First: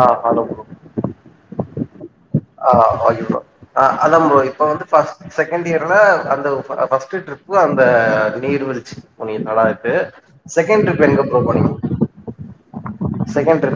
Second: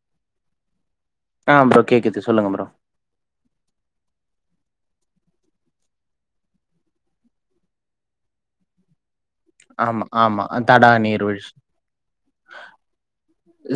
ஆஹ் hello ஆஹ் bro கேக்குது சொல்லுங்க ப்ரோ ஆஹ் ஆயோ ஆஹ் அதாம் ப்ரோ இப்போ வந்து ஃபா செகண்ட்டியர்ல அந்த பா - பஸ்ட்டு டரிப்பு அந்த நீர்வீழ்ச் அது என்னலாய்ட்டு ஆமா ஆமா செக்கெண் தடா ட்ரிப் எங்க போகணு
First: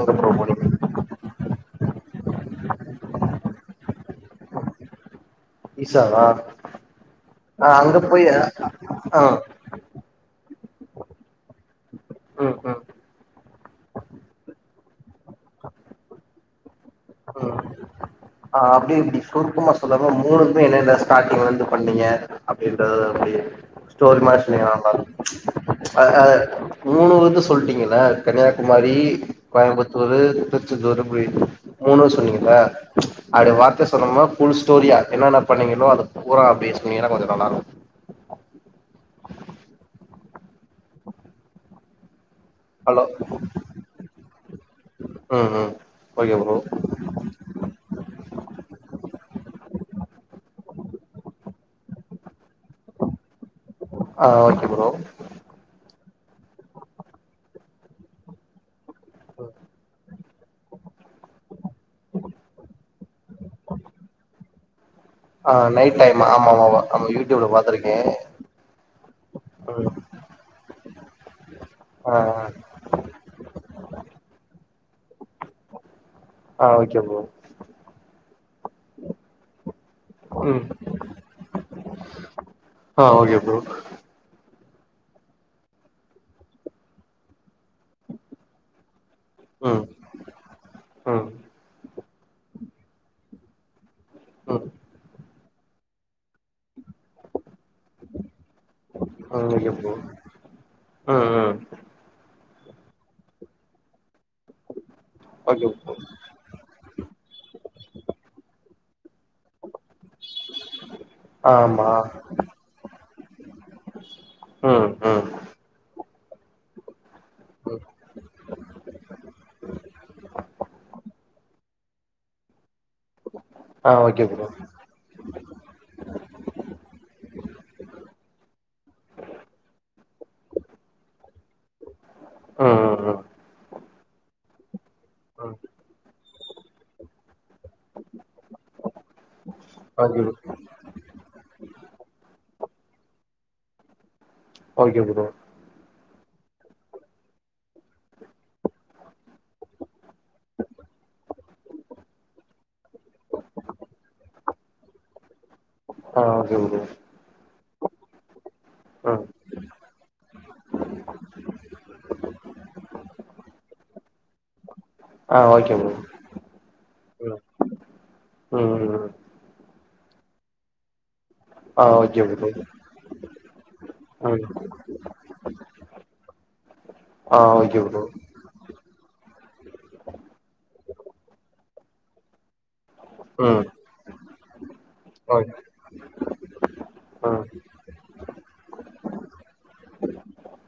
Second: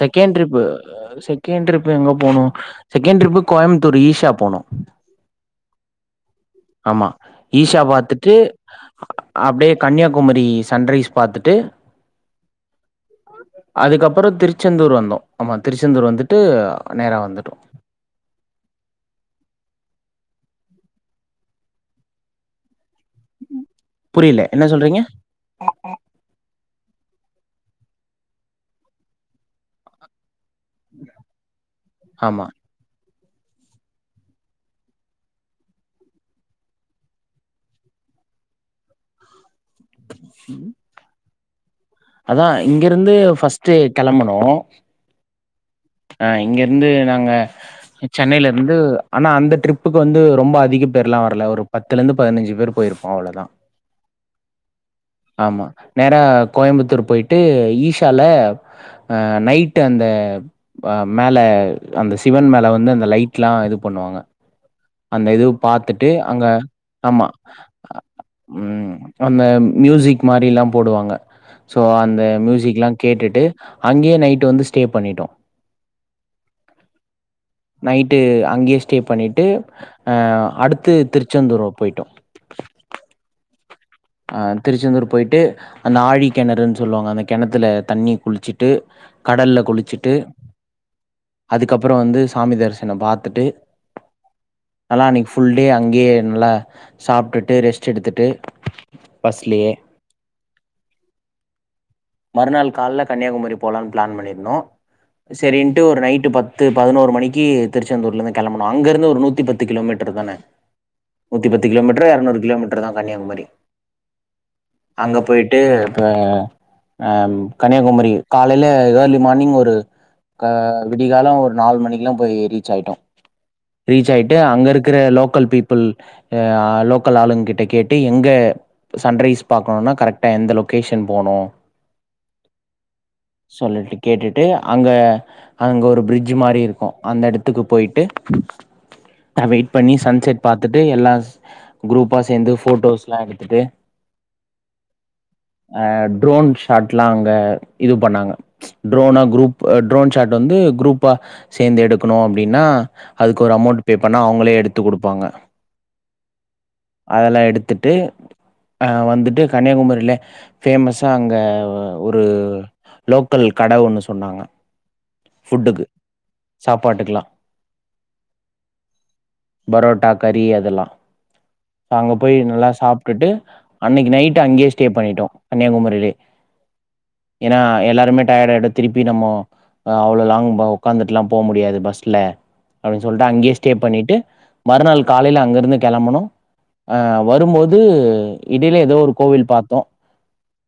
செகேண் ட்ரிப்பு செகேண்ட் ட்ரிப்பு எங்க போனு செகேண் ட்ரிப்பு கோயமுத்தூர் ஈஷா போனோ ஈஷாவா ஆமா ஆ ஈஷா அங்க போய் பாத்துட்டு ஆ அப்டியே கன்னியாகுமரி சன்ரைஸ் பாத்துட்டு உம் உம் அதுக்கப் அப்பறோ திருச்செந்தூர் வந்தோ ஆமா திருச்செந்தூர் வந்துட்டு நேரா வந்துட்டோ உம் ஆஹ் அப்டி இப்பிடி சுருக்குமா சொல்ல மூணுத்துக்கு என்னென்ன ஸ்டாடிங்ல இருந்து பண்ணீங்க அப்டின் றத அப்டியே ஸ்டோரி மாரி புரியல என்ன சொல்லிலால சொல்றீங்க அ ஆஹ் மூணு வந்து சொல்டீங்குள கன்யாகுமாரி கோயம்புத்தூரு திர்ச்செந்தூரு போய் னோ ஆமா சொன்னீங்கள அப்டி வார்த்த சொல்லனுமா ஃபுல் ஸ்டோரியா என்னென்ன பண்ணீங்களோ அத பூரா அப்டியே சொன்னீங்கனா கொஞ்ச நல்லாரு அதா இங்க ஹலோ இருந்து ஃபர்ஸ்ட்டு கெளம்புனோ அஹ் ஹ அஹ் இங்க இருந்து நாங்க சென்னேல இருந்து ஆனா அந்த ட்ரிப்புக்கு வந்து ரொம்ப அதிக பேர்ல்லா வர்ல ஒரு பத்துல இருந்து பதினஞ்சு பேரு போயிருப்போ அவ்ளோதான் ஆஹ் ஓகே ப்ரோ ஆமா நேரா கோயம்புத்தூர் போயிட்டு ஈஷால அ நைட்டு அந்த அஹ் மேல அந்த சிவன் மேல வந்து அந்த லைட்லா இது பண்ணுவாங்க அந்த இது ஆ நைட் பாத்துட்டு டைம் அங்க ஆமா ஆமா யூடியூப்ல பாத்துருக்கே உம் அந்த ம் மியூசிக் மாரில்லாம் போடுவாங்க ஸோ அந்த ஆ மியூசிக்லா கேட்டுட்டு அங்கேயே நைட்டு வந்து ஸ்டே ஸ்டே பண்ணிட்டோ ஆ ஆ ஓகே ப்ரோ நைட்டு அங்கே ஸ்டே பண்ணிட்டு அஹ் ம் அடுத்து திருச்செந்தூர் போயிட்டோ ம் அ திருச்செந்தூர் போயிட்டு அந்த ஆழி கிணறுன்னு சொல்லுவாங்க அந்த கிணத்துல தண்ணி குளிச்சுட்டு கடல்ல ம் குளிச்சுட்டு ம் அதுக்கப்புறோ வந்து சாமி தரிசனம் பாத்துட்டு ம் நாலா அன்னைக்கு ஃபோன் ஃபுல் டே அங்கேயே நல்லா சாப்பிட்டுட்டு ரெஸ்ட் எடுத்துட்டு ம் பஸ்லயே. ஓகே ப்ரோ உம் உம் மறுநாள் கால்ல கன்னியாகுமரி போலாம்னு பிளான் பண்ணிரு ஓகே சரின்ட்டு ப்ரோ ஒரு நைட்டு பத்து பதினோரு மணிக்கு திருச்செந்தூர்ல இருந்து கிளம்புனோ அங்க இருந்து ஒரு நூத்தி பத்து கிலோ மீட்டர் தானே நூத்தி பத்து ஆமா கிலோமீட்டர் இருநூறு கிலோமீட்டர் தான் கன்னியாகுமரி ம் அங்க ம் போயிட்டு ஆஹ் ஹம் ம் கன்னியாகுமரி காலைல ஏர்லி மார்னிங் ஒரு விடிய காலம் ஒரு நால் மணிக்குலாம் போய் ரீச் ஆய்ட்டோம் ஆ ரீச் ஓகே ஆயிட்டு ப்ரோ அங்க இருக்குற லோக்கல் பீப்புள் அஹ் லோக்கல் ஆளுங்க கிட்ட கேட்டு எங்க சன்ரைஸ் பாக்கணும்னா கரெக்ட்டா எந்த லொகேஷன் போனும் ம் ம் சொல்ல அவுங்கள்ட கேட்டுட்டு அங்க ம் அங்க ஒரு பிரிட்ஜ் பிரிட்ஜ் மாரி இருக்கும் அந்தடுத்து வீட்டுக்கு போயிட்டு வெயிட் பண்ணி ம் ஓகே ப்ரோ சன்செட் பாத்துட்டு எல்லா குரூப்பா சேந்து போட்டோஸ்லா திட்டு ஓகே ப்ரோ ட்ரோன் ஷாட்லாம் அங்க இது பண்ணாங்க ட்ரோனா குரூப் ட்ரோன் ஷா்ட் வந்து குரூப்பா சேந்து எடுக்கணும் அப்டின்னா அதுக்கு ஒரு அமௌண்ட் பே பண்ண அவங்களே எடுத்து கொடுப்பாங்க ஆஹ் ஓகே ஓகே துட்டு ஆஹ் வந்துட்டு கன்னியாகுமரியில பேமஸா அங்க ஒ ஒரு லோக்கல் கட ஒன்னு சொன்னாங்க ஆ ஓகே ஃபுட்டுக்கு ப்ரோ சாப்பாட்டுக்குலாம் ம் ம் ம் ம் பரோட் டா கறி அதெல்லாம் ஆ அங்க ஓகே போய் ப்ரோ நல்லா சாப் பிரட்டு அன்னைக்கு நைட்டு ம் அங்கே ஸ்டே பண்ணிட்டோம் கன்னியாகுமரியிலே ஆ ஏன்னா ஓகே ப்ரோ எல்லாருமே டயர்ட் ஆய்ட்டோம் திருப்பி நம்மோ அவ்ளோ லாங் போ உக்காந்துட்டுலாம் போ முடியாது பஸ் சில அப்டின்னு சொல்லிட்டு அங்கே ம் ஸ்டே பண்ணிட்டு மறுநாள் காலையில ஓகே அங்கிருந்து கெளம்பனும் ஆஹ் ம் வரும்போது து இடைல ஏதோ ஒரு கோவில் பாத்தோம்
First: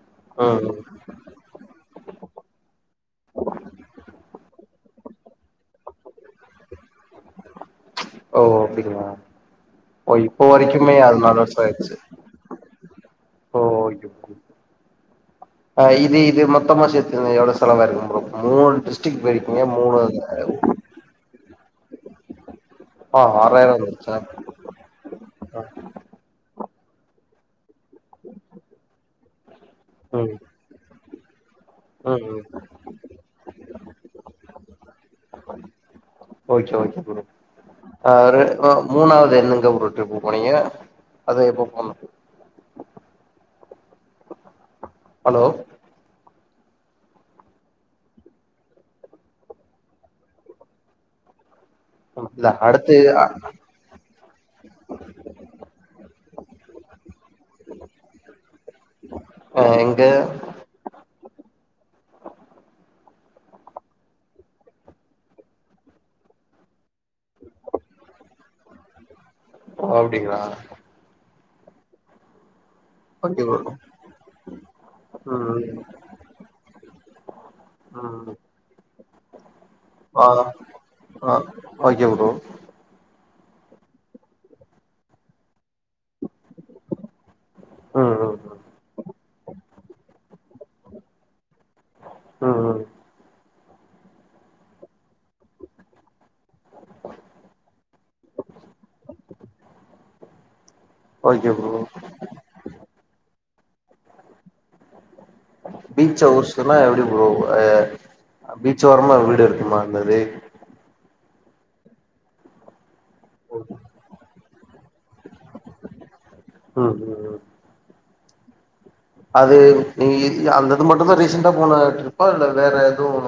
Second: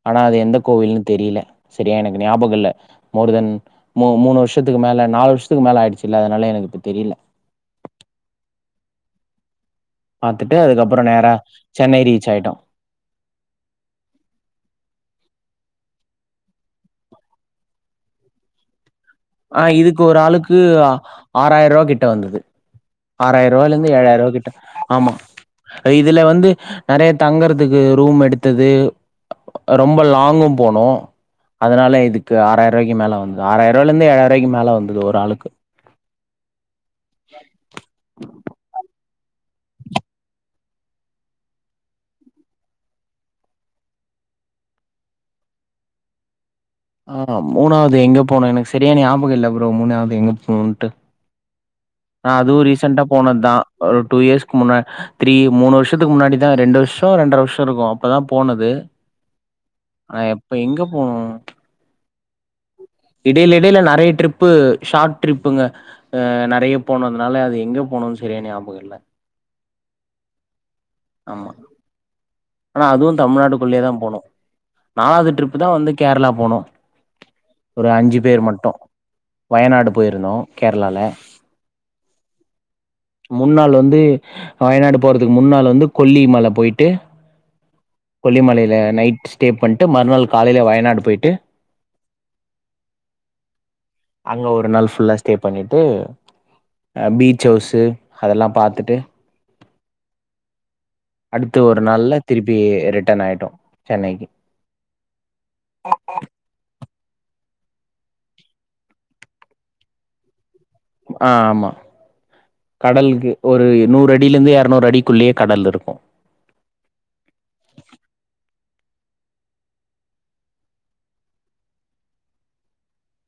ஆனா அது எந்த ம் கோவில்ன்னு தெரியல சரியா எனக்கு ஞாபகம் இல்ல மோர் தென் மூ மூணு வருஷத்துக்கு மேல நாலு வருஷத்துக்கு மேல ஆயிடுச்சு இல்ல அதனால எனக்கு இப்ப தெரியல ஓ அப்டிங்களா ஓ இப்போ பாத்துட்டு வரைக்குமே அதுக்கப்புறம் அது நேர நாலு வருஷோ ஆயிடுச்சு சென்னை ரீச் ஆயிட்டோம் ஆஹ் இது இது மொத்தமா சேத்து எவ்ளோ செலவு ஆயிருக்கும் ப்ரோ மூன்னு ஆஹ் இதுக்கு ஒரு ஆளுக்கு ஆறாயிரூபா கிட்ட வந்தது ஆ ஆறாயிரம் ஆறாயிரோ ரூபாயல இருந்து வந்துருச்சா ஏழாயிரம் ரூபா கிட்ட ஆமா ஆ இதுல வந்து நெறைய தங்குறதுக்கு ரூம் எடுத்தது ரொம்ப ம் லாங்கும் போனோம் அதனால இதுக்கு ம் ம் ஆராயிரூபாக்கு மேல வந்து ஆராயிரூபா ஏழாயிரூபாய்க்கு மேல வந்தது ஒரு ஆளுக்கு ஓகே ஓகே ஆஹ் ஓ மூணாவது என்னங்க ஒரு டிர்ப்பு போனீங்க அது எப்ப போனும் ஹலோ ஆஹ் மூணாவது எங்க போனன்னு சரியா ஞாபகம் இல்ல ப்ரோ மூணாவது எங்க போணுட்டு ஆஹ் இல்ல அதுவும் அடுத்து ரீசன்டா போனதுதான் ஒரு டூ இயர்ஸ்கு முன்னா திரீ மூணு வருஷத்துக்கு முன்னாடிதான் ரெண்டு வருஷம் ரெண்டர வருஷம் இருக்கும் அப்பதான் போனது அ எங்க ஆனா எப்ப எங்க போனும் இடையில இடையில நெறயா ட்ரிப்பு ஷார்ட் ட்ரிப்புங்க ஆஹ் நெறயா போனம் அதால அது எங்க போனும்னு சரியா ஞாபக இல்ல ஓ அப்டிங்களா ஆமா ஆனா அதுவும் ஓகே ப்ரோ தமிழ்நாட்டுக்குள்ளயே தான் போனோம் நாலாவது ட்ரிப் ம் தான் வந்து கேரளா போனோம் ஒரு அஞ்சு ம் பேர் மட்டும் வயநாடு ஆ போயிருந்தோம் கேரளால ஆ ஓகே ப்ரோ முன்னால் வந்து வயநாடு போறதுக்கு முன்னால் வந்து கொல்லிமலை போயிட்டு ம் ம் கொல்லிமலிலே நைட் ஸ்டே பண்ணிட்டு மறுநாள் காலை காலையில வயநாடு வயநாடு போயிட்டு ஆஹ்ஹ அங்க ஒரு நாள் ஃபுல்லா ஸ்டே பண்ணிட்டு அஹ் பீச் ஹவுஸ் அதெல்லாம் பாத்துட்டு ஓகே அடுத்த ப்ரோ ஒரு நாள்ல திருப்பி ரிட்டன் ஆயிட்டோம் சென்னைக்கு பீச் ஹவுஸ்னா எப்டி ப்ரோ ஆ பீச் ஓரமா வீடு இருக்குமா அங்க ஆஹ் ஆமா கடலுக்கு ஒரு ம் நூறு அடியில இருந்து இன்னொரு அடி உள்ளேயே கடல் இருக்கும் ம் ம் அது நீ அந்தது மட்டும் தான் ரீசண்டா போன டிரிப்பா இல்ல வேற எதுவும்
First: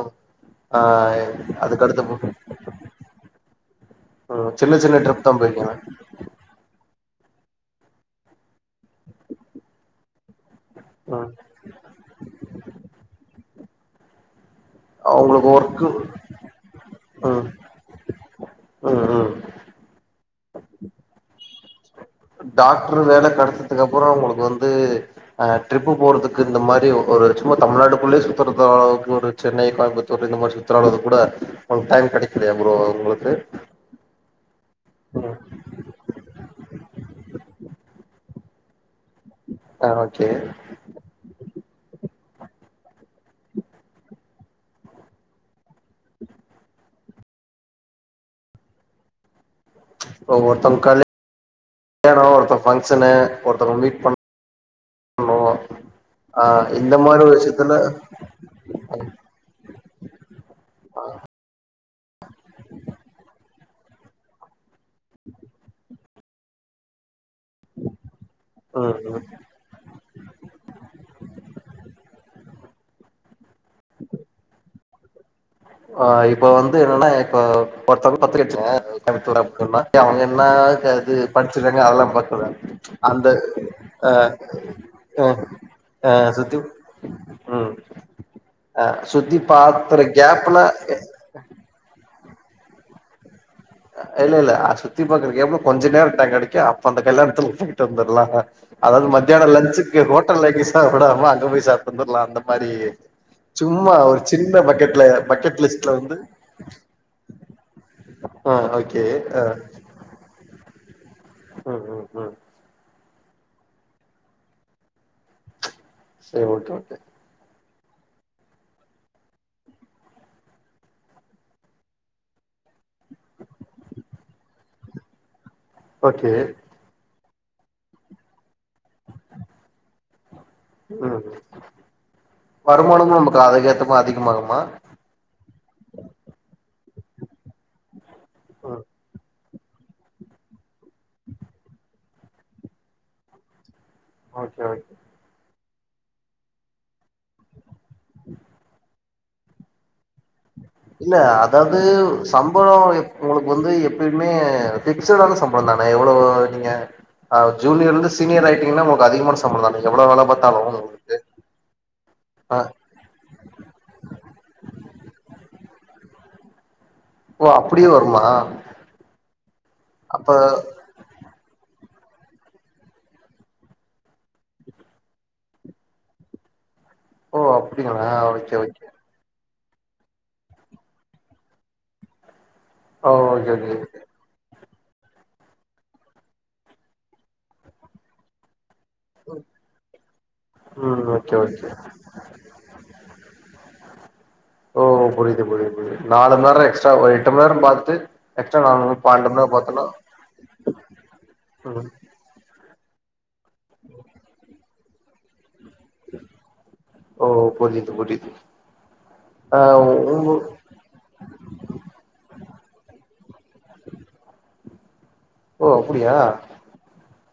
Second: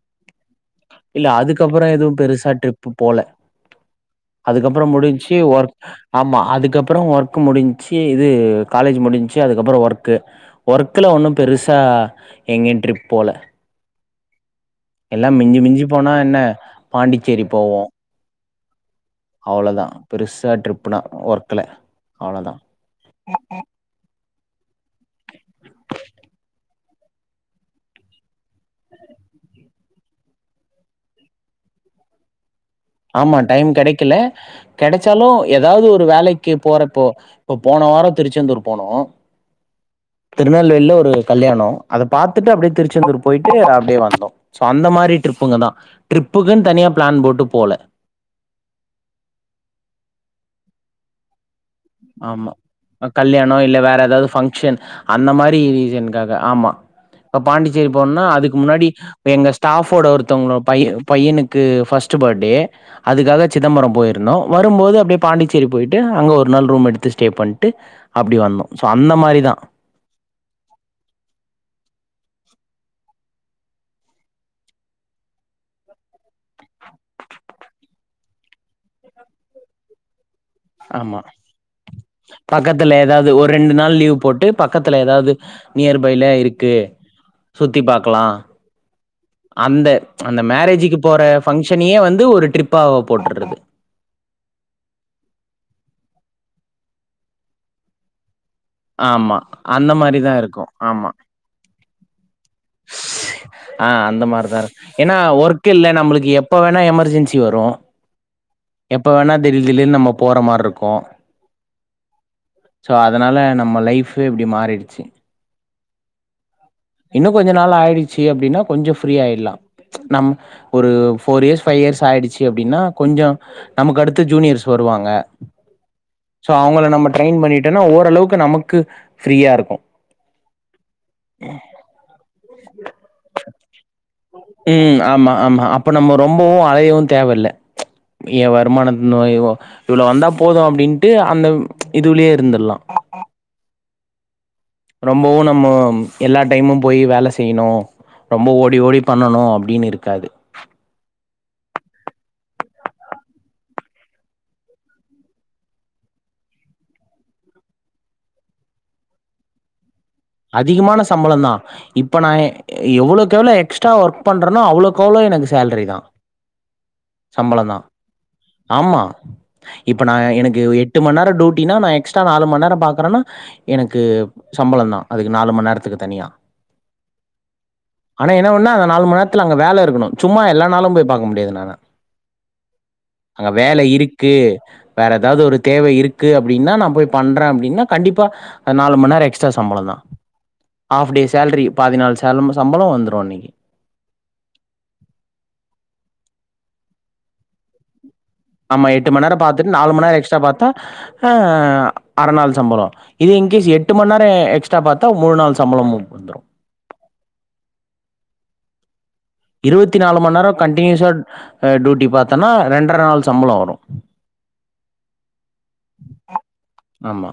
இல்ல அதுக்கப்புறம் எதுவும் பெருசா டிரிப் போல ம் சின்ன அதுக்கப்புறம் சின்ன ட்ரிப் தா முடிஞ்சு ஒர்க் போயிருக்கீங்களா ஆமா அதுக்கப்புறம் அப்றம் ஒர்க் முடிஞ்சு இது காலேஜ் முடிஞ்சு அதுக்கப்பறம் ஒர்க்கு ஒர்க்கல ம் ஒன்னும் பெருசா எங்லையும் டிரிப் போல எல்லாம் உங்களுக்கு மிஞ்சி மிஞ்சி ஒர்க்கு போனா என்ன பாண்டிச்சேரி ம் போவோம் ம் ம் அவ்ளவுதான் பெருசா டிரிப்னா ஒர்க் கலே டாக்டர் வேலை கேடைச்சதுக்கப்புறம் உங்களுக்கு வந்து டிரிப் போறதுக்கு இந்த மாதிரி ஒரு சும்மா தமிழ்நாட்டுக்குள்ள சுத்துற அளவுக்கு ஒரு சென்னை கோயம்புத்தூர் இந்த மாதிரி சுத்துற அளவுக்கு கூட கிடைக்கலையா ப்ரோ உங்களுக்கு ஆமா டைம் கிடைக்கல கிடைச்சாலும் ம் ஏதாவது ஒரு வேலைக்கு போறப்போ இப் போன வாரம் திருச்செந்தூர் போனோம் ஆ ஓகே திருநெல்வேலில ஒரு கல்யாணம் அதை பாத்துட்டு அப்படியே திருச்செந்தூர் போயிட்டு அப்படியே வந்தோம் சோ அந்த மாதிரி டிரிப்புங்கதான் டிரிப்புக்குன்னு தனியா பிளான் போட்டு போல ஒருத்தவங்க கல்யாணம் ஆமா கல்யாணம் இல்ல ஒருத்தவங்க வேற மீட் ஏதாவது பங்ஷன்னு அந்த பண்ணணு மாதிரி ரீசனுக்காக ஆ ஆமா இந்த மாரி ஒரு இப்ப விஷயத்துல பாண்டிச்சேரி போனோம்னா அதுக்கு முன்னாடி எங்க ஸ்டாப் ஒருத்தவங்களோட பைய பையனுக்கு பஸ்ட் ஃபர்ஸ்ட் பர்த்டே அதுக்காக சிதம்பரம் போயிருந்தோம் வந்து வரும்போது அப்டியே பாண்டிச்சேரி போயிட்டோம் அங்க ஒரு நான் ரூம் எடுத்து ஸ்டே பண்ட்டு அப்டி வந்தோம் சோ ம் அந்த ம் மாதிரி தான் ஆஹ் இப்ப வந்து என்னன்னா இப்ப [unintelligible] நா கது ஆமா படிச்சங்க அதெல்லாம் பக்க பக்கத்துல அந்த ஏதாவது ஒரு ரெண்டு நாள் அ லீவ் போட்டு பக்கத்துல ஏதாவது அஹ் அ நியர்பைல இருக்கு ம் சுத்தி பாக்கலா ஈ சுத்தி அந்த பாத்துருக்கே அந்த மேரேஜுக்கு போற பங்க்ஷனையும் வந்து ஒரு ட்ரிப்பா போட்டுறது இல்ல இல்லலை சுத்தி பாக்குறக்கே எப்போ கொஞ்ச நேரம்ட்டாங்க கிடைக்க அப்ப அந்த கல்யாணத்துல போயிட்டு வந்துடலாம் அதாவது ஆமா மத்தியானம் அந்த லஞ்சுக்கு மாரிதா ஹோட்டல் ஆகி சார் விடாம அங்க போய் சார் வந்தர்லாம் ஆஹ் அந்த மாதிரிதான் இரு பக்கெட்ல ஏன்னா பக்கெட் ஒர்க்க இல்ல லிஸ்ட்ல வந்து நம்மளுக்கு எப்ப வேணா எமெர்ஜென்சி வரும் ஆ ஓகே எப்போ வேணா திடீ தில்னு நம்ம போற மாறி இருக்கும் உஹம் உஹம் உஹம் ஸோ அதனால நம்ம லைஃப இப்டி மாறிடுச்சு சர்வு இன்னும் கொஞ்சம் நாள் ஆயிடுச்சு அப்டின்னா கொஞ்சம் ஃப்ரீய ஆயிடலாம் நம் ஒரு ஃபோர் இயர்ஸ் ஃபைவ் இயர்ஸ் ஆயிடுச்சு அப்டின்னா கொஞ்சம் நமக்கு அடுத்து ஜூனியர்ஸ் வருவாங்க ஓகே சோ அவங்கள நம்ம ட்ரெயின் பண்ணிட்டோனா ஓரளவுக்கு நமக்கு ஃப்ரீயா இருக்கும் உஹம் வருமானமும் நமக்கு ஆதுக்கேத்தமாரி அதிக ம்மாகமா ம் ஆமா அப்ப நம்ம ரொம்பவும் அழையவும் தேவ இல ஏ ம் வருமானத்துனோயுவோ இவ்வளவு வந்தா போதும் அப்டின்ட்டு அந்த இதுவுலயே இருந்திடலாம் ஓகே ஓகே ரொம்பவும் நம் ம எல்லா டைமும் போய் வேலை செய்யணும் ரொம்ப ஓடி ஓடி பண்ணணும் அப்டின்னு இருக்காது இல்ல அதாவது சம்பளம் உங்களுக்கு வந்து எப்பயுமே ஃபிக்சடான சம்பளம் தானே எவ்வளவு நீங்கஹ் ஜூனியர்ல இருந்து சீனியர் ஆயிட்டீங்கன்னா உங்களுக்கு அதிகமான சம்பளம் தானே எவ்ளோ வேல பாத்தாலு அதிகமான உங்களுக்கு சம்பளம் தான் இப் ப்ப நான் ஆ எவ்வளவுகவ்ளோ எக்ஸ்ட்ரா ஒர்க் பண்றேனோ அவ்ளோ அவ்ளவோ எனக்கு சேல்ரி தான் ஓ சம்பளம் தான் அப்டியே வருமா ஆமா இப்ப அப்ப நான் எனக்கு எட்டு மணி நேரம் டூட் அப்டின்னா நா எக்ஸ்ட்ரா நாலு மணி நேரம் பாக்குறன்னா எனக்கு சம்பளம் தான் அதுக்கு நாலு மணி நேரத்துக்கு தனியா ஓ அப்டிங்களா ஆனா என்ன ஓகே ஒண்ணா அந்த ஓகே நாலு மணி நேர அங்க வேலை இருக்கணும் சும்மா எல்லா நாளும் போய் பார்க்க முடியாது என்னல ஓ அங்க ஓகே ஓகே வேலை இருக்கு வேற ஏதாது ஒரு தேவை இருக்கு அப்டின்னா நான் போய் பண்றேன் அப்டின்னா கண்டிப்பா நாலு மணிநேர எக்ஸ்ட்ரா சம்பளம் தான் ம் half day okay salary okay பாதிநாள் சே சம்பளம் வந்துரும் அன்னைக்கு ஓ புரியுது புரியுது புரியுது நாலு நேரம் எக்ஸ்ட்ரா எட்டு மணி நேரம் பாத்துட்டு எக்ஸ்ட்ரா நாலு ஆமா எட்டு மணி நேரம் பாத்துட்டு நாலு மணி நேரம் எக்ஸ்ட்ரா பாத்தா ஆஹ் ம் அரை நாள் சம்பளம் இது இன்கேஸ் எட்டு மணி நேரம் எக்ஸ்ட்ரா பாத்தா மூணு நாள் சம்பளமும் வந்துரும் ஓ புரிது புரிது இருபத்தி நாலு மணி நேரம் கண்டினியூஸா டியூட்டி பாத்தன ரெண்டரை நாள் சம்பளம் வரும் ஓ அப்பிடியா ஆமா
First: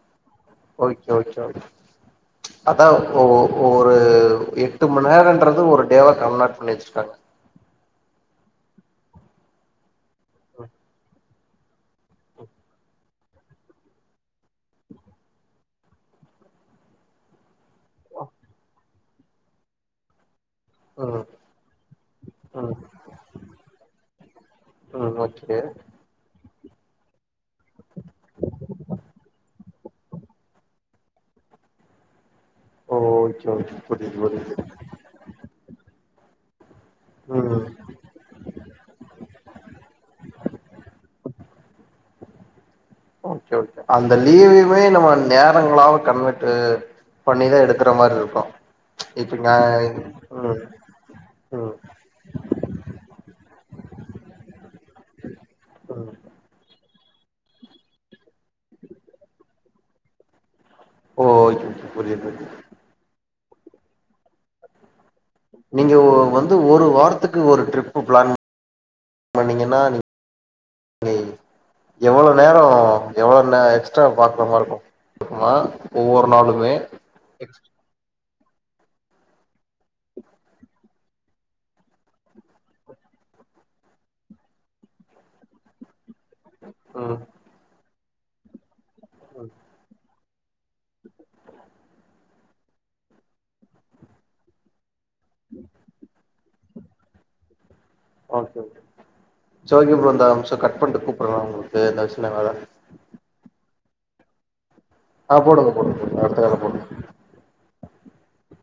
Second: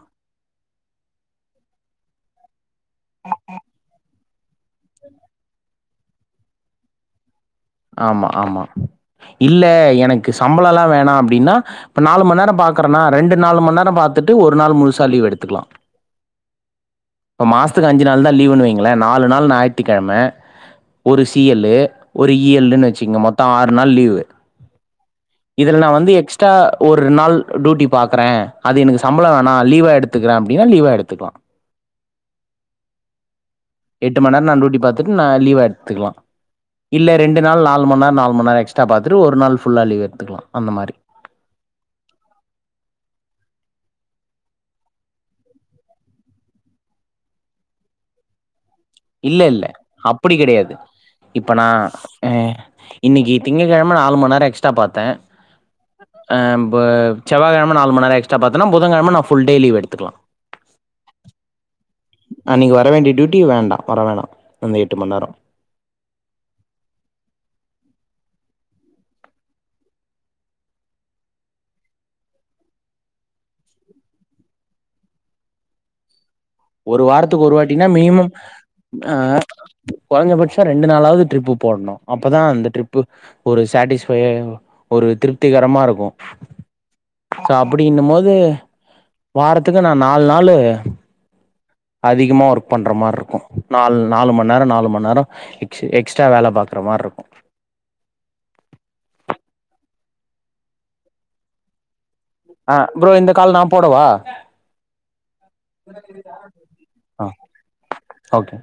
ஓகே ஓகே அதான் ஒ ஒரு எட்டு மணி நேரங்கிறது ஒரு டேவா கன்வர்ட் பண்ணி வச்சிருக்காங்க ஆமா ஆமா இல்ல எனக்கு சம்பளம் எல்லா வேணாம் அப்டின்னா இப்ப நாலு மணி நேரம் பாக்குறேனா ரெண்டு நாலு மணி நேரம் பாத்துட்டு ஒரு நாள் முழுசா லீவ் எடுத்துக்கலாம் மாஸ் த்துக்கு அஞ்சு நாளு தான் லீவுன்னு வைங்க நாலு நாள் ஞாயிற்றுக்கிழமை ஒரு ம் சி எல்லு ஒரு இ ம் எல்னு வச்சிக்கங்க மொத்தம் ஆறு நாள் லீவு ம் ஓகே இதுல நான் வந்து எக்ஸ் எக்ஸ்ட்ரா ஒரு நாள் டியூட்டி பாக்குறேன் அது எனக்கு சம்பளம் வேணா லீவா எடுத்துக்கிறேன் அப்பிடின்னா லீவா எடுத்துக்கலாம் ஓ ஓகே ஓகே எட்டு புரியுது மணி நேரம் புரியுது நா டூட்டி பாத்துட்டு நா லீவா எடுத்துக்கலாம் இல்ல ரெண்டு நாள் ம் நாலு மணி நேரம் நாலு மணி நேரம் எக்ஸ்ட்ரா பாத்துட்டு ஒரு நாள் ஃபுல்லா லீவு எடுத்துக்கலாம் அந்த மாரி ஓகே ஓகே அந்த லீவுமே நம்ம நேரங்கள கன்வெர்ட் பண்ணி தான் எடுக்கிற மாரி இருக்கும் இல்ல இல்ல அப்பிடி கிடையாது இப்ப ம் நான் அஹ் இன்னைக்கு திங்கட்கிழமை நாலு மணி நேரம் எக்ஸ்ட்ரா பார்த்தேன் ம் ஆஹ் பா செவ்வாய்க்கிழமை நாலு மணி நேரம் எக்ஸ் ட்ரா பாத்தேனா புதன்கிழமை நான் ஃபுல் டே லீவ் எடு த்துக்கலாம் ஓ புரியுது புரியுது ஆ நீங்க வரவேண்டிய டூட் டி வேண்டாம் வர வேண்டாம் வந்த எட்டு மணிநேரம் நீங்க வந்து ஒரு வாரத்துக்கு ஒரு ட்ரிப் ப்ளான் பண்ணீங்கன்னா நீ எவ்ளோ நேரம் எவ்ளோ எக்ஸ்ட்ரா பாக்குற மாறி இருக்கும் ஒவ்வொரு நாளுக்கும் ஒரு வாரத்துக்கு ஒரு வாட்டினா மினிமம் ஆஹ் குறைந்தபட்சம் ரெண்டு நாளாது ட்ரிப் போடணும் அப்பதான் அந்த ட்ரிப்பு ஒரு சேட்டிஸ்ஃபை ஒரு திருப்திகரமா இருக்கும் உம் ன்னுமோது வாரத்துக்கு நா நால் நாலு அதிகமா ஒர்க் பண்ற மார் இருக்கும் நால் நாலு மண் நேரம் நாலு மண் நெரம் எக்ஸு எக்ஸ்ட்ரா வேல பாக் ற மார் இருக்கும் ஓகே ப்ரோ செர் ஓகே ப்ரோ இந்தெ ஒரும்ச கட் பண்டு கூப்பற்ற ஒங்லுக்கு ஆஹ் ப்ரோ இந்த கால் நா போடவா ஆஹ் போடுங்க போடுங்க போடுங்க அடுத்த கால் போட்டுங்க ஆ ஓகே